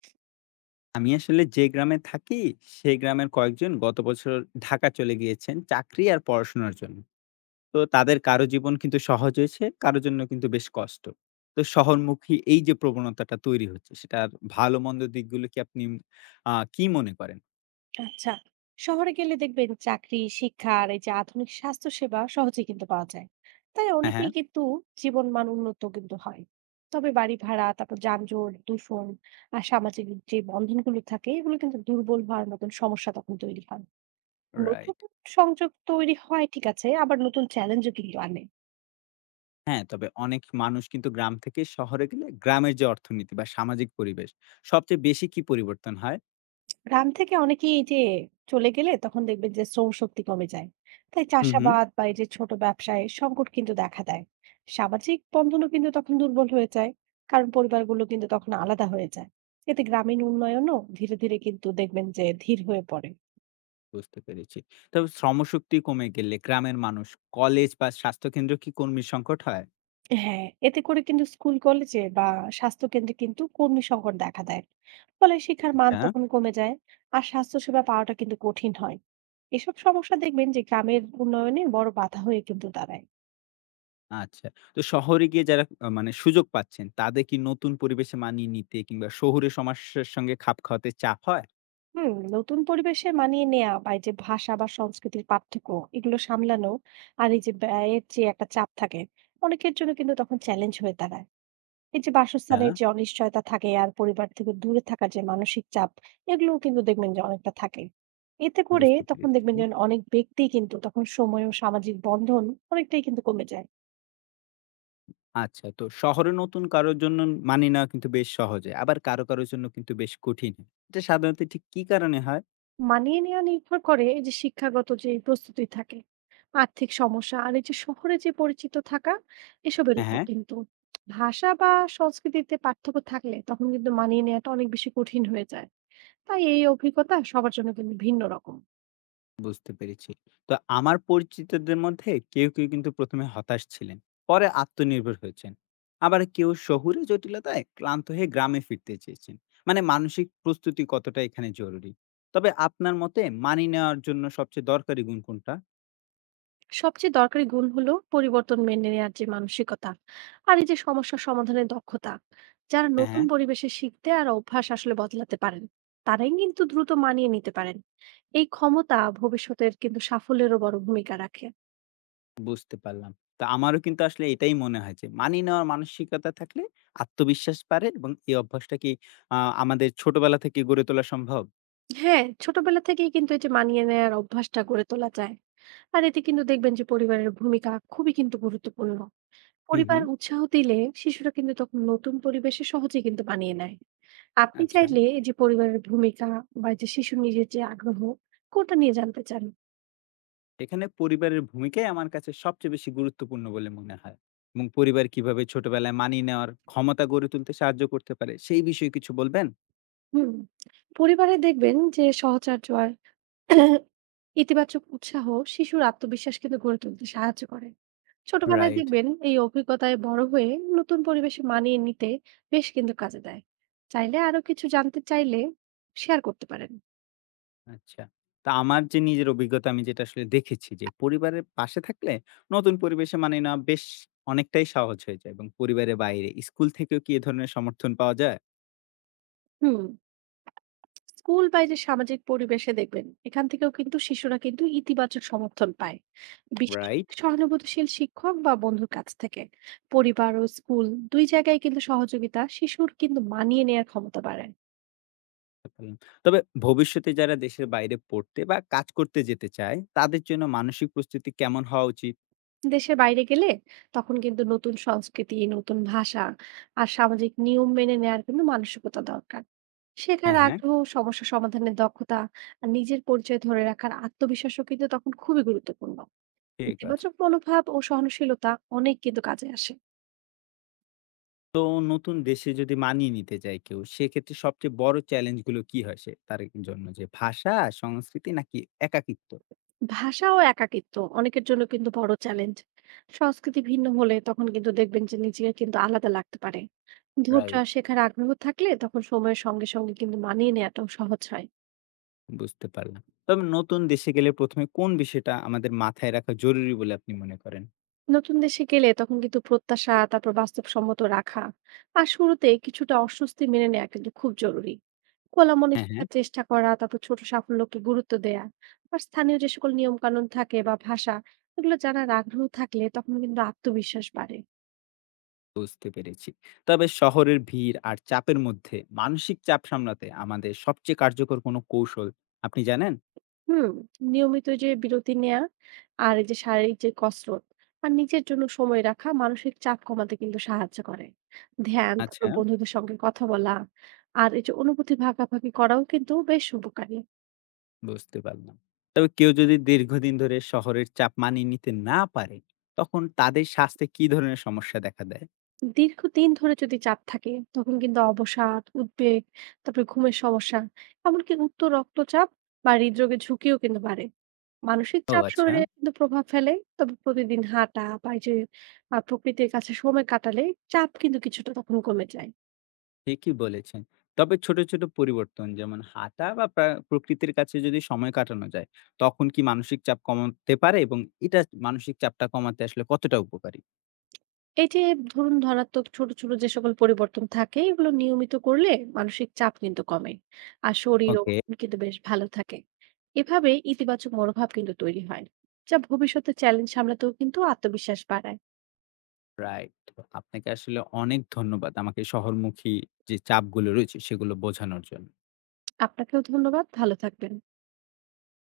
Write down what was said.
আমি আসলে যে গ্রামে থাকি সেই গ্রামের কয়েকজন গত বছর ঢাকা চলে গিয়েছেন চাকরি আর পড়াশোনার জন্য। তো তাদের কারো জীবন কিন্তু সহজ হয়েছে, কারো জন্য কিন্তু বেশ কষ্ট। তো শহরমুখী এই যে প্রবণতাটা তৈরি হচ্ছে, সেটার ভালো মন্দ দিকগুলো কি আপনি কি মনে করেন? আচ্ছা, শহরে গেলে দেখবেন চাকরি, শিক্ষা আর এই যে আধুনিক স্বাস্থ্য সেবা সহজে কিন্তু পাওয়া যায়। তাই হ্যাঁ, হ্যাঁ। অনেকেই কিন্তু জীবন মান উন্নত কিন্তু হয়। তবে বাড়ি ভাড়া, তারপর যানজট, দূষণ আর সামাজিক যে বন্ধনগুলো থাকে এগুলো কিন্তু দুর্বল হওয়ার মতন সমস্যা তখন তৈরি হয়। নতুন রাইট। সংযোগ তৈরি হয় ঠিক আছে, আবার নতুন চ্যালেঞ্জও কিন্তু আনে। হ্যাঁ, তবে অনেক মানুষ কিন্তু গ্রাম থেকে শহরে গেলে গ্রামের যে অর্থনীতি বা সামাজিক পরিবেশ সবচেয়ে বেশি কি পরিবর্তন হয়? গ্রাম থেকে অনেকেই এই যে চলে গেলে তখন দেখবেন যে শ্রম শক্তি কমে যায়। তাই হুম হুম চাষাবাদ বা এই যে ছোট ব্যবসায় সংকট কিন্তু দেখা দেয়। সামাজিক বন্ধনও কিন্তু তখন দুর্বল হয়ে যায়, কারণ পরিবারগুলো কিন্তু তখন আলাদা হয়ে যায়। এতে গ্রামীণ উন্নয়নও ধীরে ধীরে কিন্তু দেখবেন যে ধীর হয়ে পড়ে। বুঝতে পেরেছি। তবে শ্রমশক্তি কমে গেলে গ্রামের মানুষ কলেজ বা স্বাস্থ্যকেন্দ্র কি কর্মীর সংকট হয়? হ্যাঁ, এতে করে কিন্তু স্কুল কলেজে বা স্বাস্থ্য কেন্দ্রে কিন্তু কর্মী সংকট দেখা দেয়। ফলে শিক্ষার মান আচ্ছা। তখন কমে যায়। আর স্বাস্থ্যসেবা পাওয়াটা কিন্তু কঠিন হয়। এসব সমস্যা দেখবেন যে গ্রামের উন্নয়নে বড় বাধা হয়ে কিন্তু দাঁড়ায়। আচ্ছা। তো শহরে গিয়ে যারা মানে সুযোগ পাচ্ছেন তাদের কি নতুন পরিবেশে মানিয়ে নিতে কিংবা শহুরে সমস্যার সঙ্গে খাপ খাওয়াতে চাপ হয়? নতুন পরিবেশে মানিয়ে নেওয়া বা এই যে ভাষা বা সংস্কৃতির পার্থক্য এগুলো সামলানো, আর এই যে ব্যয়ের যে একটা চাপ থাকে, অনেকের জন্য কিন্তু তখন চ্যালেঞ্জ হয়ে দাঁড়ায়। এই যে হ্যাঁ। বাসস্থানের যে অনিশ্চয়তা থাকে আর পরিবার থেকে দূরে থাকার যে মানসিক চাপ, এগুলোও কিন্তু দেখবেন যে অনেকটা থাকে। এতে করে বুঝতে পেরেছি। তখন দেখবেন যে অনেক ব্যক্তি কিন্তু তখন সময় ও সামাজিক বন্ধন অনেকটাই কিন্তু কমে যায়। আচ্ছা, তো শহরে নতুন কারোর জন্য মানিয়ে নেওয়া কিন্তু বেশ সহজে। আবার কারো জন্য কিন্তু বেশ কঠিন। এটা সাধারণত ঠিক কি কারণে হয়? মানিয়ে নেওয়া নির্ভর করে এই যে শিক্ষাগত যে প্রস্তুতি থাকে, আর্থিক সমস্যা আর এই যে শহরে যে পরিচিত থাকা, এসবের হ্যাঁ, উপর হ্যাঁ। কিন্তু। ভাষা বা সংস্কৃতিতে পার্থক্য থাকলে তখন কিন্তু মানিয়ে নেওয়াটা অনেক বেশি কঠিন হয়ে যায়। তাই এই অভিজ্ঞতা সবার জন্য কিন্তু ভিন্ন রকম। বুঝতে পেরেছি। তো আমার পরিচিতদের মধ্যে কেউ কিন্তু ১ম এ হতাশ ছিলেন। পরে আত্মনির্ভর হয়েছেন। আবার কেউ শহুরে জটিলতায় ক্লান্ত হয়ে গ্রামে ফিরতে চেয়েছেন। মানে মানসিক প্রস্তুতি কতটা এখানে জরুরি? তবে আপনার মতে মানিয়ে নেওয়ার জন্য সবচেয়ে দরকারি গুণ কোনটা? সবচেয়ে দরকারি গুণ হলো পরিবর্তন মেনে নেওয়ার যে মানসিকতা আর এই যে সমস্যা সমাধানের দক্ষতা। যারা হ্যাঁ, নতুন হ্যাঁ। পরিবেশে শিখতে আর অভ্যাস আসলে বদলাতে পারেন, তারাই কিন্তু দ্রুত মানিয়ে নিতে পারেন। এই ক্ষমতা ভবিষ্যতের কিন্তু সাফল্যেরও বড় ভূমিকা রাখে। বুঝতে পারলাম। তো আমারও কিন্তু আসলে এটাই মনে হয় যে মানিয়ে নেওয়ার মানসিকতা থাকলে আত্মবিশ্বাস বাড়ে, এবং এই অভ্যাসটা কি আ আমাদের ছোটবেলা থেকে গড়ে তোলা সম্ভব? হ্যাঁ, ছোটবেলা থেকেই কিন্তু এই যে মানিয়ে নেওয়ার অভ্যাসটা গড়ে তোলা যায়। আর এতে কিন্তু দেখবেন যে পরিবারের ভূমিকা খুবই কিন্তু গুরুত্বপূর্ণ। হুম, পরিবার হুম। উৎসাহ দিলে শিশুরা কিন্তু তখন নতুন পরিবেশে সহজে কিন্তু মানিয়ে নেয়। আপনি আচ্ছা। চাইলে এই যে পরিবারের ভূমিকা বা এই যে শিশুর নিজের যে আগ্রহ, কোনটা নিয়ে জানতে চান? এখানে পরিবারের ভূমিকাই আমার কাছে সবচেয়ে বেশি গুরুত্বপূর্ণ বলে মনে হয়, এবং পরিবার কিভাবে ছোটবেলায় মানিয়ে নেওয়ার ক্ষমতা গড়ে তুলতে সাহায্য করতে পারে সেই বিষয়ে কিছু বলবেন? হুম পরিবারে দেখবেন যে সহচর্য আর ইতিবাচক উৎসাহ শিশুর আত্মবিশ্বাস কিন্তু গড়ে তুলতে সাহায্য করে। ছোটবেলায় রাইট। দেখবেন এই অভিজ্ঞতায় বড় হয়ে নতুন পরিবেশে মানিয়ে নিতে বেশ কিন্তু কাজে দেয়। চাইলে আরো কিছু জানতে চাইলে শেয়ার করতে পারেন। আচ্ছা, তা আমার যে নিজের অভিজ্ঞতা, আমি যেটা আসলে দেখেছি যে পরিবারের পাশে থাকলে নতুন পরিবেশে মানিয়ে নেওয়া বেশ অনেকটাই সহজ হয়ে যায়, এবং পরিবারের বাইরে স্কুল থেকেও কি এ ধরনের সমর্থন পাওয়া যায়? হুম স্কুল বা এই যে সামাজিক পরিবেশে দেখবেন এখান থেকেও কিন্তু শিশুরা কিন্তু ইতিবাচক সমর্থন পায়, বিশেষ করে রাইট। সহানুভূতিশীল শিক্ষক বা বন্ধুর কাছ থেকে। পরিবার ও স্কুল দুই জায়গায় কিন্তু সহযোগিতা শিশুর কিন্তু মানিয়ে নেয়ার ক্ষমতা বাড়ায়। হুম। তবে ভবিষ্যতে যারা দেশের বাইরে পড়তে বা কাজ করতে যেতে চায় তাদের জন্য মানসিক প্রস্তুতি কেমন হওয়া উচিত? দেশের বাইরে গেলে তখন কিন্তু নতুন সংস্কৃতি, নতুন ভাষা আর সামাজিক নিয়ম মেনে নেয়ার কিন্তু মানসিকতা দরকার। শেখার হ্যাঁ, হ্যাঁ। আগ্রহ, সমস্যা সমাধানের দক্ষতা আর নিজের পরিচয় ধরে রাখার আত্মবিশ্বাসও কিন্তু তখন খুবই গুরুত্বপূর্ণ। ঠিক আছে। ইতিবাচক মনোভাব ও সহনশীলতা অনেক কিন্তু কাজে আসে। তো নতুন দেশে যদি মানিয়ে নিতে চায় কেউ, সেক্ষেত্রে সবচেয়ে বড় চ্যালেঞ্জ গুলো কি হয় সে তার জন্য? যে ভাষা, সংস্কৃতি নাকি একাকিত্ব? ভাষা ও একাকিত্ব অনেকের জন্য কিন্তু বড় চ্যালেঞ্জ। সংস্কৃতি ভিন্ন হলে তখন কিন্তু দেখবেন যে নিজেকে কিন্তু আলাদা লাগতে পারে। ধৈর্য আর রাইট। শেখার আগ্রহ থাকলে তখন সময়ের সঙ্গে সঙ্গে কিন্তু মানিয়ে নেওয়াটাও সহজ হয়। বুঝতে পারলাম। তবে নতুন দেশে গেলে ১ম এ কোন বিষয়টা আমাদের মাথায় রাখা জরুরি বলে আপনি মনে করেন? নতুন দেশে গেলে তখন কিন্তু প্রত্যাশা তারপর বাস্তবসম্মত রাখা আর শুরুতে কিছুটা অস্বস্তি মেনে নেওয়া কিন্তু খুব জরুরি। খোলা মনে হ্যাঁ, হ্যাঁ। শেখার চেষ্টা করা, তারপর ছোট সাফল্যকে গুরুত্ব দেয়া আর স্থানীয় যে সকল নিয়ম কানুন থাকে বা ভাষা, এগুলো জানার আগ্রহ থাকলে তখন কিন্তু আত্মবিশ্বাস বাড়ে। বুঝতে পেরেছি। তবে শহরের ভিড় আর চাপের মধ্যে মানসিক চাপ সামলাতে আমাদের সবচেয়ে কার্যকর কোনো কৌশল আপনি জানেন? হুম নিয়মিত যে বিরতি নেওয়া আর এই যে শারীরিক যে কসরত আর নিজের জন্য সময় রাখা মানসিক চাপ কমাতে কিন্তু সাহায্য করে। ধ্যান, তারপর আচ্ছা। বন্ধুদের সঙ্গে কথা বলা আর এই যে অনুভূতি ভাগাভাগি করাও কিন্তু বেশ উপকারী। বুঝতে পারলাম। তবে কেউ যদি দীর্ঘদিন ধরে শহরের চাপ মানিয়ে নিতে না পারে, তখন তাদের স্বাস্থ্যে কি ধরনের সমস্যা দেখা দেয়? দীর্ঘদিন ধরে যদি চাপ থাকে তখন কিন্তু অবসাদ, উদ্বেগ, তারপরে ঘুমের সমস্যা, এমনকি উচ্চ রক্তচাপ বা হৃদরোগের ঝুঁকিও কিন্তু বাড়ে। মানসিক ও চাপ আচ্ছা। শরীরে কিন্তু প্রভাব ফেলে। তবে প্রতিদিন হাঁটা বা এই যে প্রকৃতির কাছে সময় কাটালে চাপ কিন্তু কিছুটা তখন কমে যায়। ঠিকই বলেছেন। তবে ছোট ছোট পরিবর্তন যেমন হাঁটা বা প্রকৃতির কাছে যদি সময় কাটানো যায়, তখন কি মানসিক চাপ কমাতে পারে, এবং এটা মানসিক চাপটা কমাতে আসলে কতটা উপকারী? এই যে ধরুন, ধনাত্মক ছোট ছোট যে সকল পরিবর্তন থাকে এগুলো নিয়মিত করলে মানসিক চাপ কিন্তু কমে আর শরীরও ওকে। কিন্তু বেশ ভালো থাকে। এভাবে ইতিবাচক মনোভাব কিন্তু তৈরি হয়, যা ভবিষ্যতে চ্যালেঞ্জ সামলাতেও কিন্তু আত্মবিশ্বাস বাড়ায়। রাইট। আপনাকে আসলে অনেক ধন্যবাদ আমাকে শহরমুখী যে চাপগুলো রয়েছে, সেগুলো বোঝানোর জন্য। আপনাকেও ধন্যবাদ, ভালো থাকবেন।